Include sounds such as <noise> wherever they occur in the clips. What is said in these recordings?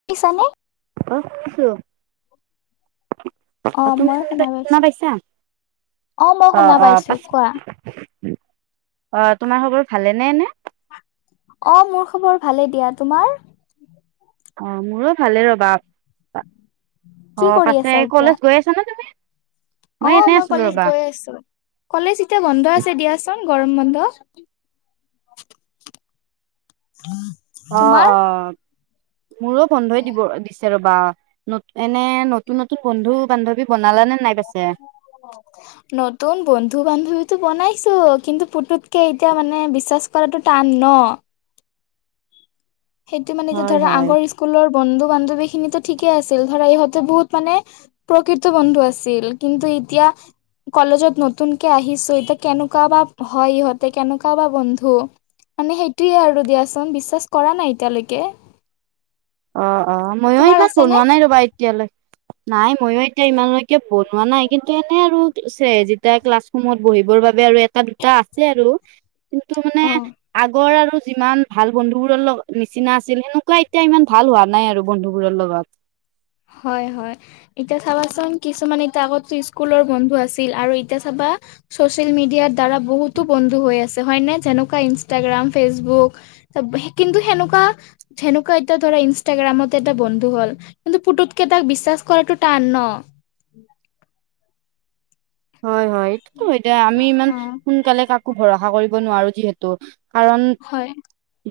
<unintelligible> নে অ', শুনিছো অ', তুমি শুনা পাইছা মই শুনা অ', অ', পাইছোঁ পাই কোৱা। অ', তোমাৰ খবৰ ভালে নে এনে অ', মোৰ খবৰ ভালে দিয়া তোমাৰ অ', মোৰো ভালে ৰবা কি অ', কৰি পাছে আছা এতিয়া? কলেজ গৈ আছা ন তুমি অ', এনে মই আছিলো কলেজ ৰ'বা। গৈ আছো। কলেজ এতিয়া বন্ধ আছে দিয়াচোন গৰম বন্ধ। <unintelligible> অ', অ', মোৰো বন্ধই দিব দিছে- ৰ'বা এনে নতুন নতুন বন্ধু- বান্ধৱী বনালা নে নাই পাছে <unintelligible> নতুন বন্ধু -বান্ধৱীটো বনাইছো কিন্তু পুতুতকে এতিয়া মানে বিশ্বাস কৰাতটো টান ন? সেইটো মানে হয়, ধৰা হয়। আগৰ স্কুলৰ বন্ধু বান্ধৱী খিনিতো ঠিকেই আছিল ধৰা ইহঁতে বহুত মানে প্ৰকৃত বন্ধু আছিল কিন্তু এতিয়া কলেজত নতুনকে আহিছোঁ এতিয়া কেনেকুৱা বা হয় ইহঁতে কেনেকুৱা বা বন্ধু। মানে সেইটোয়ে আৰু দিয়াচোন বিশ্বাস কৰা নাই এতিয়ালৈকে। অ, অ, ময়ো তোমাৰ ইমান আছেনে? বনোৱা নাই ৰবা এতিয়ালৈ। নাই ময়ো এতিয়া ইমানলৈকে বনোৱা নাই কিন্তু এনে আৰু যেতিয়া ক্লাছৰুমত বহিবৰ বাবে আৰু এটা দুটা আছে আৰু। কিন্তু মানে অ', আগৰ আৰু যিমান ভাল বন্ধুবোৰৰ লগ নিচিনা আছিল সেনেকুৱা এতিয়া ইমান ভাল হোৱা নাই আৰু বন্ধুবোৰৰ লগত। হয়, হয়। এতিয়া চাবাচোন কিছুমান এতিয়া আগতটো স্কুলৰ বন্ধু আছিল আৰু এতিয়া চাবা চচিয়েল মিডিয়াৰ দ্বাৰা বহুতো বন্ধু হৈ আছে হয়নে যেনেকুৱা ইনষ্টাগ্ৰাম ফেচবুক কিন্তু সেনেকুৱা সেনেকুৱা এতিয়া ধৰা ইনষ্টাগ্ৰামত এটা বন্ধু হল, কিন্তু পুতুতকে তাক বিশ্বাস কৰাটো টান ন? হয়, হয়, সেইটোতো এতিয়া আমি ইমান অ', সোনকালে কাকো ভৰসা কৰিব নোৱাৰো যিহেতু। কাৰণ হয়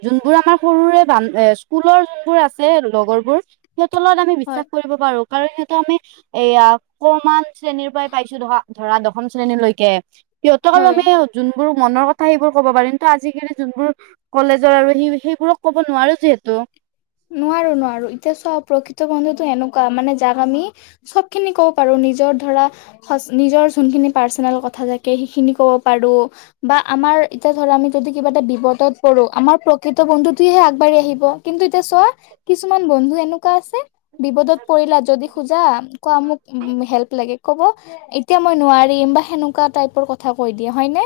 যোনবোৰ আমাৰ সৰুৰে বান্ধ স্কুলৰ যোনবোৰ আছে লগৰবোৰ সেইহতৰ লগত আমি হয় বিশ্বাস কৰিব পাৰো কাৰণ যিহেতটো আমি এয়া কমান শ্ৰেণীৰ পৰাই পাইছো ধৰা ধৰা দশম শ্ৰেণীলৈকে সিহঁতৰক আৰু হয়। আমি যোনবোৰ মনৰ কথা সেইবোৰ ক'ব পাৰি কিন্তু আজিকালি যোনবোৰ কলেজৰ আৰু সেই সেইবোৰক ক'ব নোৱাৰো যিহেতু। নোৱাৰো নোৱাৰো এতিয়া চা প্ৰকৃত বন্ধুতো এনেকুৱা মানে যাক আমি চব খিনি কব পাৰো নিজৰ ধৰা নিজৰ যোনখিনি পাৰ্চনেল কথা থাকে সেইখিনি ক'ব পাৰো বা আমাৰ এতিয়া ধৰা আমি যদি কিবা এটা বিপদত পঢো আমাৰ প্ৰকৃত বন্ধুটোহে আগবাঢ়ি আহিব, কিন্তু চোৱা কিছুমান বন্ধু এনেকুৱা আছে বিপদত পৰিলা যদি খোজা কোৱা মোক হেল্প লাগে কব এতিয়া মই নোৱাৰিম বা সেনেকুৱা টাইপৰ কথা কৈ দিয়ে হয়নে?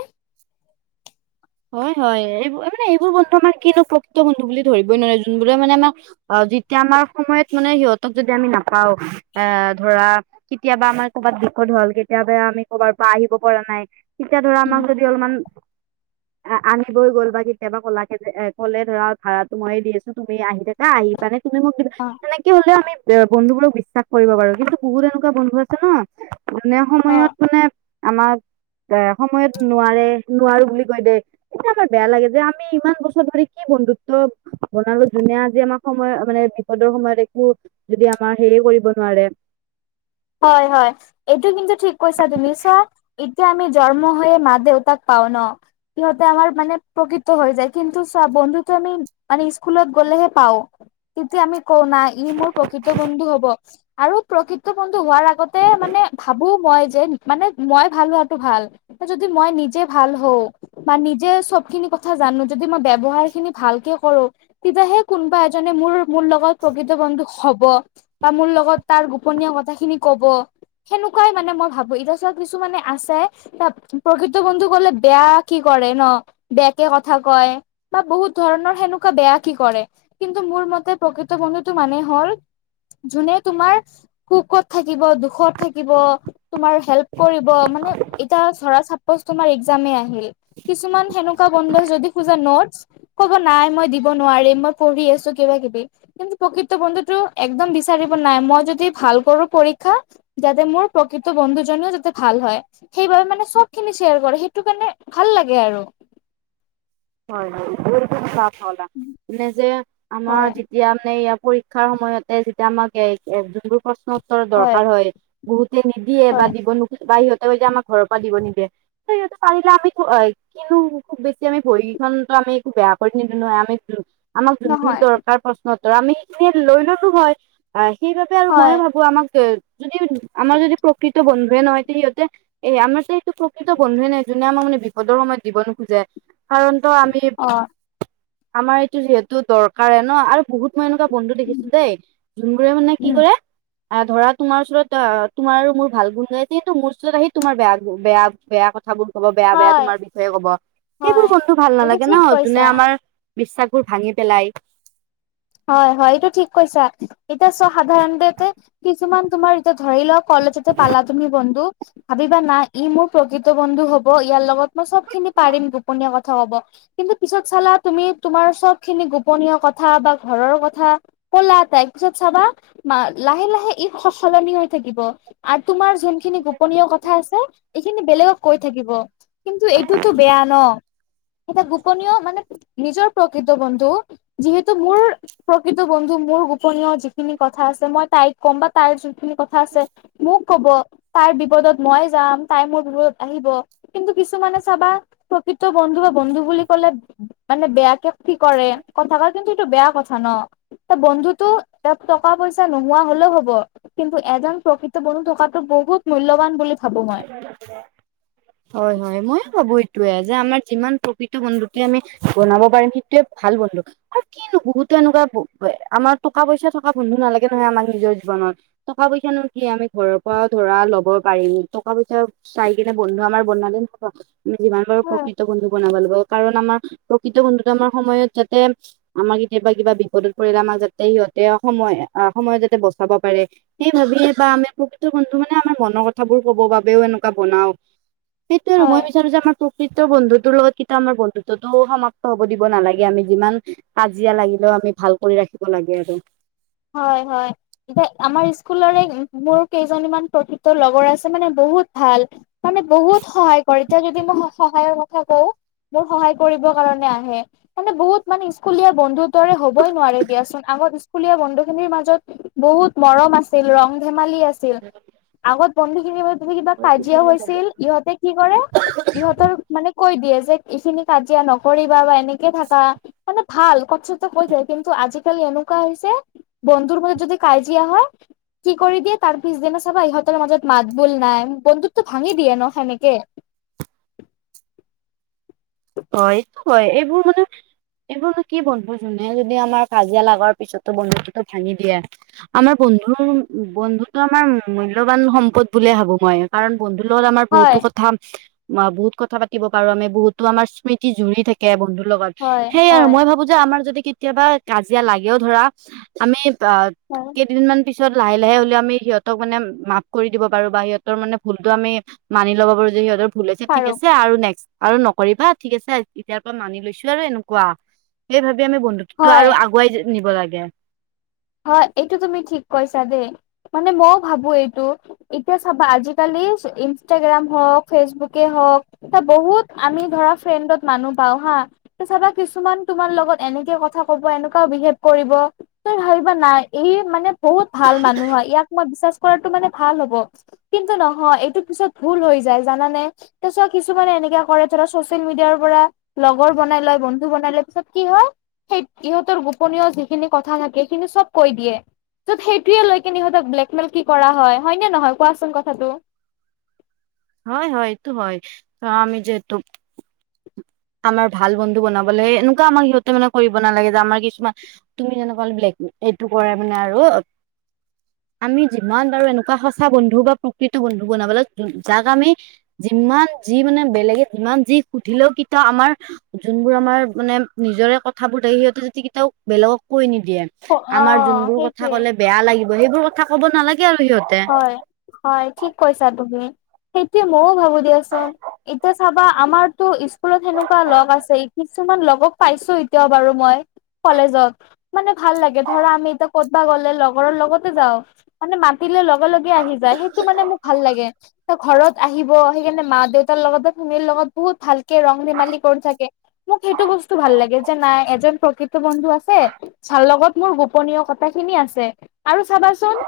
হয় হয় এইবোৰ মানে এইবোৰ বন্ধু আমাৰ কিনো প্ৰকৃত বন্ধু বুলি ধৰিবই নোৱাৰে যোনবোৰে মানে আমাক অ, যেতিয়া আমাৰ সময়ত মানে সিহঁতক যদি আমি নাপাওঁ এ ধৰা কেতিয়াবা আমাৰ কৰ'ৰবাত বিত হ'ল কেতিয়াবা আমি কৰ'বাৰ পৰা আহিব পৰা নাই, তেতিয়া ধৰা উম আমাক যদি অলপমান আনিবই গ'ল বা কেতিয়াবা ক'লাক যে ক'লে ধৰা ভাড়া মইে দি আছো তুমি আহি থাকা, আহি মানে তুমি মোক অ দিবােনেকে হলেও আমি বন্ধু বোৰক বিশ্বাস কৰিব বাৰু কিন্তু বহুত এনেকুৱা বন্ধু আছে ন এনে অ সময়ত মানে আমাক এ সময়ত নোৱাৰে নোৱাৰো বুলি কৈ দে। আমাৰ বেয়া লাগে যে আমি ইমান বছৰ ধৰি কি বন্ধুত্ব বনালো ধুনে আজি আমাৰ সময় মানে দৰ সময়ত একো যদি আমাৰ সেয়ে কৰিব নোৱাৰে, হয়, হয়, এইটো কিন্তু ঠিক কৈছা তুমি চোৱা আ জন্ম হৈ মা দেউতাক পাও ন, ইহঁতে আমাৰ মে প্ৰকৃত হৈ যায় কিন্তু চ বন্ধুত আমি মান স্কুলত গ'লেহে পাওঁ, তেতিয়া আমি কওঁ নাই ই মোৰ প্ৰকৃত বন্ধু হব, আৰু প্ৰকৃত ম হোৱাৰ আগতে মানে ভাবো মই যে মানে মই ভাল হোৱাটো ভাল যদি মই নিজে ভাল হওঁ, মই নিজে চবখিনি কথা জানো যদি মই ব্যৱহাৰ খিনি ভালকে কৰো, তেতিয়াহে কোনোবা এজনে মোৰ মোৰ লগত প্ৰকৃত বন্ধু হব, বা মোৰ লগত তাৰ গোপনীয় কথা খিনি কব, সেনেকুৱাই মানে মই ভাবো এতিয়া চত কিছুমানে আছে প্ৰকৃত বন্ধু কলে বেয়া কি কৰে ন বেয়কে কথা কয়। বা বহুত ধৰণৰ সেনেকুৱা বেয়া কি কৰে কিন্তু মোৰ মতে প্ৰকৃত বন্ধুতটো মানে হ'ল যোনে তোমাৰ কুকত থাকিব দুখত থাকিব তোমাৰ হেল্প কৰিব মানে এতিয়া ধৰা চা'পচ তোমাৰ এক্সামে আহিল কিছুমান সেনেকুৱা বন্ধু যদি খোজা নোটছ ক'ব নাই মই দিব নোৱাৰিম মই পঢ়ি আছো কিবা কিবি কিন্তু প্ৰকৃত বন্ধুতটো একদম বিচাৰিব নাই মই যদি ভাল কৰো পৰীক্ষা যাতে মোৰ প্ৰকৃত বন্ধুজননেও যাতে ভাল হয় সেইবাবে মানে সব খিনি শ্বেয়াৰ কৰে সেইটো কাৰণে ভাল লাগে আৰু। হয়, হয় চফ হলা এনে যে আমাৰ হয় যেতিয়া মানে ইয়াৰ পৰীক্ষাৰ সময়তে যেতিয়া আমাক এ যোনটোৰ প্ৰশ্ন উত্তৰৰ দৰকাৰ হয় বহুতে নিদিয়ে বা হয় দিব ন বা সিহঁতে সৈ যে আমাৰ ঘৰৰ পৰা দিব নিদিয়ে স পাৰিলেমি কিন্তু খুব বেছি আ ভৰি আমি একো বেয়া কৰি নিদিও নহয় আমি আমাক যোনখিনি নহয় দৰকাৰ প্ৰ সিহঁতৰ আমি সেইখিনিয় লৈ ললো হয় আহ সেইবাবে আৰু মই হয় ভাবো আমাক যদি আমাৰ যদি প্ৰকৃত বন্ধুৱে নহয় তে সিহঁতে এ আমাৰ যে এইটো প্ৰকৃত বন্ধুৱে নাই যোনে আমাক মানে বিপদৰ সময়ত দিব নোখোজে কাৰণ আমি অ আমাৰ এইটো যিহেতু দৰকাৰে ন আৰু বহুত মই এনেকুৱা বন্ধু দেখিছোঁ দেই যোনবোৰে মানে কি উম কৰে অ', ধৰা তোমাৰ ওচৰত অ', তোমাৰো মোৰ ভাল গুন গাই যিহেতু মোৰ ওচৰত আহি তোমাৰ বেয়া, বেয়া, বেয়া কথা কথাবোৰ কব বেয়া, বেয়া হয় তোমাৰ বিষয়ে কব হয় সেইবোৰ বন্ধু ভাল এইটো নালাগে ঠিক ন কৈছা যোনে আমাৰ বিশ্বাসবোৰ ভাঙি পেলাই হয়, হয় এইটো ঠিক কৈছা এতিয়া চ সাধাৰণতে কিছুমান তোমাৰ এতিয়া ধৰি লও কলেজতে পালা তুমি বন্ধু ভাবিবা না ই মোৰ প্ৰকৃত বন্ধু হব ইয়াৰ লগত মই চব খিনি পাৰিম গোপনীয় কথা কব কিন্তু পিছত চালা তুমি তোমাৰ চব খিনি গোপনীয় কথা বা ঘৰৰ কথা কলা তাই পিছত চাবা লাহে লাহে ই সলনি হৈ থাকিব আৰু তোমাৰ যোনখিনি গোপনীয় কথা আছে এইখিনি বেলেগক কৈ থাকিব কিন্তু এইটোতো বেয়া ন এটা গোপনীয় মানে নিজৰ প্ৰকৃত বন্ধু যিহেতু মোৰ প্ৰকৃত বন্ধু মোৰ গোপনীয় যিখিনি কথা আছে মই তাইক ক'ম বা তাইৰ যোনখিনি কথা আছে মোক ক'ব তাইৰ বিপদত মই যাম তাই মোৰ বিপত আহিব কিন্তু কিছুমানে চাবা প্ৰকৃত বন্ধু বা বন্ধু বুলি ক'লে মানে বেয়াকে কি কৰে কথা ক কিন্তু এইটো বেয়া কথা ন বন্ধুতো ত টকা পইচা নোহোৱা হলেও হ'ব কিন্তু এজন প্ৰকৃত বন্ধু থকাতটো বহুত মূল্যবান বুলি ভাবো মই। <inaudible> হয়, হয় ময়ো ভাবো এইটয়ে যে আমাৰ যিমান প্ৰকৃত বন্ধুটোৱে আমি বনাব পাৰিম সেইটোৱে ভাল বন্ধু। আৰু কিনু বহুতো এনেকুৱা আমাৰ টকা পইচা থকা বন্ধু নালাগে তহে আমাক নিজৰ জীৱনত। টকা পইচা নো কি আমি ঘৰৰ পৰা ধৰা ল'ব পাৰিম। টকা পইচা চাই কিনে বন্ধু আমাৰ বনালে না আমি যিমান পাৰো প্ৰকৃত বন্ধু বনাব লাগিব। কাৰণ আমাৰ প্ৰকৃত বন্ধুত আমাৰ সময়ত যাতে আমাৰ কেতিয়াবা কিবা বিপদত পৰিলে আমাৰ যাতে সিহঁতে সময় সময় যাতে বচাব পাৰে সেই ভাবিয়ে বা আমি প্ৰকৃত বন্ধু মানে আমাৰ মনৰ কথাবোৰ ক'ব বাবেও এনেকুৱা বনাও সেইটোয় আৰু হয় মই বিচাৰো যে আমাৰ প্ৰকৃত বন্ধুতোৰ লগত কি আমাৰ বন্ধুত্বতো সমাপ্ত হব দিব নালাগে আমি যিমান কাজিয়া লাগিলেও আমি ভাল কৰি ৰাখিব লাগে আৰু হয়, হয়। এতিয়া আমাৰ স্কুলৰে মোৰ কেইজনীমান প্ৰকৃত লগৰ আছে মানে বহুত ভাল। মানে বহুত সহায় কৰে এতিয়া যদি মই সহায়ৰ কথা কওঁ। মোৰ সহায় কৰিবৰ কাৰণে আহে। মানে বহুত মানে স্কুলীয়া বন্ধু দৰে হ'বই নোৱাৰে দিয়াচোন আগত স্কুলীয়া বন্ধু। মাজত বহুত মৰম আছিল ৰং ধেমালি আছিল আগত বন্ধুখিনিৰ। তমি কিবা হয় কাজিয়া হৈছিল ইহঁতে কি কৰে ইহঁতৰ। মানে কৈ দিয়ে যে এইখিনি কাজিয়া নকৰিবা বা এনেকে থাকা মানে। ভাল কথাচ কৈ যায় কিন্তু আজিকালি এনেকুৱা হৈছে বন্ধুৰ মাজত যদি কাজিয়া হয়। কি কৰি দিয়ে তাৰ পিছদিনা চাবা ইহঁতৰ মাজত মাত বোল নাই বন্ধুতটো ভাঙি দিয়ে ন সেনেকে। হয় এইটো হয় এইবোৰ মানে এইবোৰো কি বন্ধু জোনে যদি আমাৰ কাজিয়া লগাৰ পিছতো বন্ধুটো ভাঙি দিয়ে। আমাৰ বন্ধুৰ বন্ধুতো আমাৰ মূল্যৱান সম্পদ বুলিয়ে ভাবো মই। কাৰণ বন্ধুৰ লগত আমাৰ বহুতো হয় কথা বহুত কথা পাতিব পাৰো আমি বহুতো আমাৰ। স্মৃতি জুৰি থাকে বন্ধুৰ লগত হয় সেইয়য়া আৰু হয় মই ভাবো। আমাৰ যদি কেতিয়াবা কাজিয়া লাগেও ধৰা আমি অ' হয় কেইদিনমান। পিছত লাহে লাহে হ'লে আমি সিহঁতক মানে মাফ কৰি দিব পাৰো বা সিহঁতৰ মানে ভুলটো আমি। মানি ল'ব পাৰো যে সিহঁতৰ ভুলছে ঠিক পাৰো আছে আৰু নেক্স আৰু নকৰিবা। ঠিক আছে এয়াৰ পৰা মানি লৈছো আৰু এনেকুৱা সেই ভাবি আমি বন্ধু। তটো হয় আৰু আগুৱাই নিব লাগে। হয়, এইটো তুমি ঠিক কৈছা দেই। মানে ময়ো ভাবো এইটো। এতিয়া চাবা আজিকালি ইনষ্টাগ্ৰাম হওক, ফেচবুকেই হওক। এটা বহুত আমি ধৰা ফ্ৰেণ্ডত মানুহ পাও হা। চাবা কিছুমান তোমাৰ লগত এনেকে কথা ক'ব, এনেকুৱাও বিহেভ কৰিব, <unintelligible> ভাব নাই, ই মানে বহুত ভাল মানুহ হয়, ইয়াক মই বিশ্বাস কৰাটো মানে ভাল হ'ব। কিন্তু নহয় এইটো পিছত ভুল হৈ যায়। জানানে? তাৰ পিছত কিছুমানে এনেকে কৰে, ধৰা ছচিয়েল মিডিয়াৰ পৰা লগৰ বনাই লয় বন্ধু বনাই লয়, পিছত কি হয়? সেই ইহঁতৰ গোপনীয় যিখিনি কথা থাকে কিন্তু চব কৈ দিয়ে। ত'ত সেইটোৱে লৈ কি সিহঁতক ব্লেকমেইল কি কৰা হয়। হয় নে নহয় কোৱাচোন কথাটো? হয় হয়, এইটো হয়। আমি যিহেতু আমাৰ ভাল বন্ধু বনাবলৈ, এনেকুৱা আমাৰ সিহঁতে মানে কৰিব নালাগে যে আমাৰ কিছুমান তুমি যেনেকুৱা ব্লেকমেইল এইটো কৰে মানে আৰু। আমি যিমান পাৰো এনেকুৱা সঁচা বন্ধু বা প্ৰকৃত বন্ধু বনাব লাগে, যাক আমি যিমান যি মানে বেলেগে যিমান যি সুধিলেও কেতিয়াও আমাৰ যোনবোৰ আমাৰ মানে নিজৰে কথাবোৰ থাকে, সিহঁতে যদি কেতিয়াও বেলেগক কৈ নিদিয়ে। আমাৰ অ', যোনবোৰ কথা সেইটোৱে। ক'লে বেয়া লাগিব, সেইবোৰ কথা ক'ব নালাগে। আৰু সিহঁতে হয় হয়, ঠিক কৈছা তুমি। সেইটোৱে ময়ও ভাবো দিয়াচোন। এতিয়া চাবা আমাৰতো স্কুলত সেনেকুৱা লগ আছেই, কিছুমান লগক পাইছো এতিয়াও বাৰু মই কলেজত। মানে ভাল লাগে। ধৰা, আমি এতিয়া ক'তবা গ'লে লগৰৰ লগতে যাও মানে মাতিলে লগ লগ লগে আহি যায়, সেইটো মানে মোক ভাল লাগে, ত ঘৰত আহিব। সেইকাৰণে মা দেউতাৰ লগত বা ফেমিলিৰ লগত বহুত ভাল কে ৰং ধেমালি কৰি থাকে, মোক সেইটো বস্তু ভাল লাগে যে, নাই এজন প্ৰকৃত বন্ধু আছে, যাৰ লগত মোৰ গোপনীয় কথা খিনি আছে আৰু চাবাচোন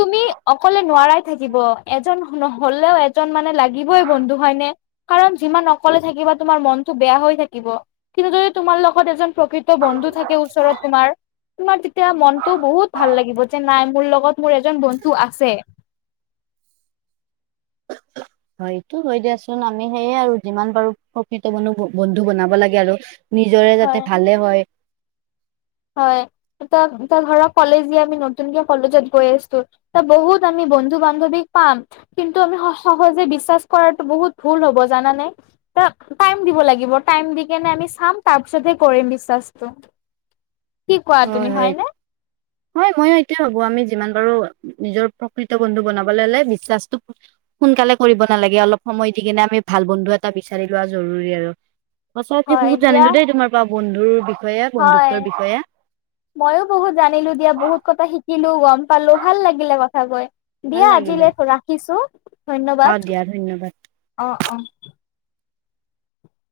তুমি অকলে নোৱাৰাই থাকিব, এজন নহলেও এজন মানে লাগিবই বন্ধু। হয়নে? কাৰণ যিমান অকলে থাকিবা তোমাৰ মনতটো বেয়া হৈ থাকিব, কিন্তু যদি তোমাৰ লগত এজন প্ৰকৃত বন্ধু থাকে ওচৰত তোমাৰ, তোমাৰ তেতিয়া মনটো বহুত ভাল লাগিব, যে নাই মোৰ লগত মোৰ এজন বন্ধু আছে। হয়, এইটোও হয় দিয়াচোন। আমি সেয়ে আৰু যিমান পাৰোঁ প্ৰকৃত বন বন্ধু বনাব লাগে আৰু। নিজৰেই হয়। যাতে ভালে হয়। হয়। <unintelligible> ধৰা কলেজীয়া আমি নতুনকে কলেজত গৈ আছো। ত' বহুত আমি বন্ধু বান্ধৱীক পাম। কিন্তু আমি স সহজে বিশ্বাস কৰাতো বহুত ভুল হ'ব। জানানে? টাইম দিব লাগিব, টাইম দি কেনে আমি চাম তাৰপিছতহে কৰিম বিশ্বাসটো। কি কোৱা হয় তুমি, হয় হয়নে? হয়। ময়ো এইটোয়েই ভাবো, আমি যিমান পাৰো নিজৰ প্ৰকৃত বন্ধু বনাবলৈ হ'লে বিশ্বাসটো সোনকালে কৰিব নালাগে, অলপ সময় দি কিনে আমি ভাল বন্ধু এটা বিচাৰি লোৱা জৰুৰী আৰু। সঁচা হয় আজি দিয়া জানিলো দেই তোমাৰ পৰা বন্ধুৰ বিষয়ে, বন্ধুত্বৰ বিষয়ে। ময়ো বহুত জানিলো দিয়া, বহুত কথা শিকিলো গম পালো, ভাল লাগিলে কথা কৈ। ভাল দিয়া লাগিলে আজিলৈ ৰাখিছো, অ ধন্যবাদ, দিয়া ধন্যবাদ অ', অ।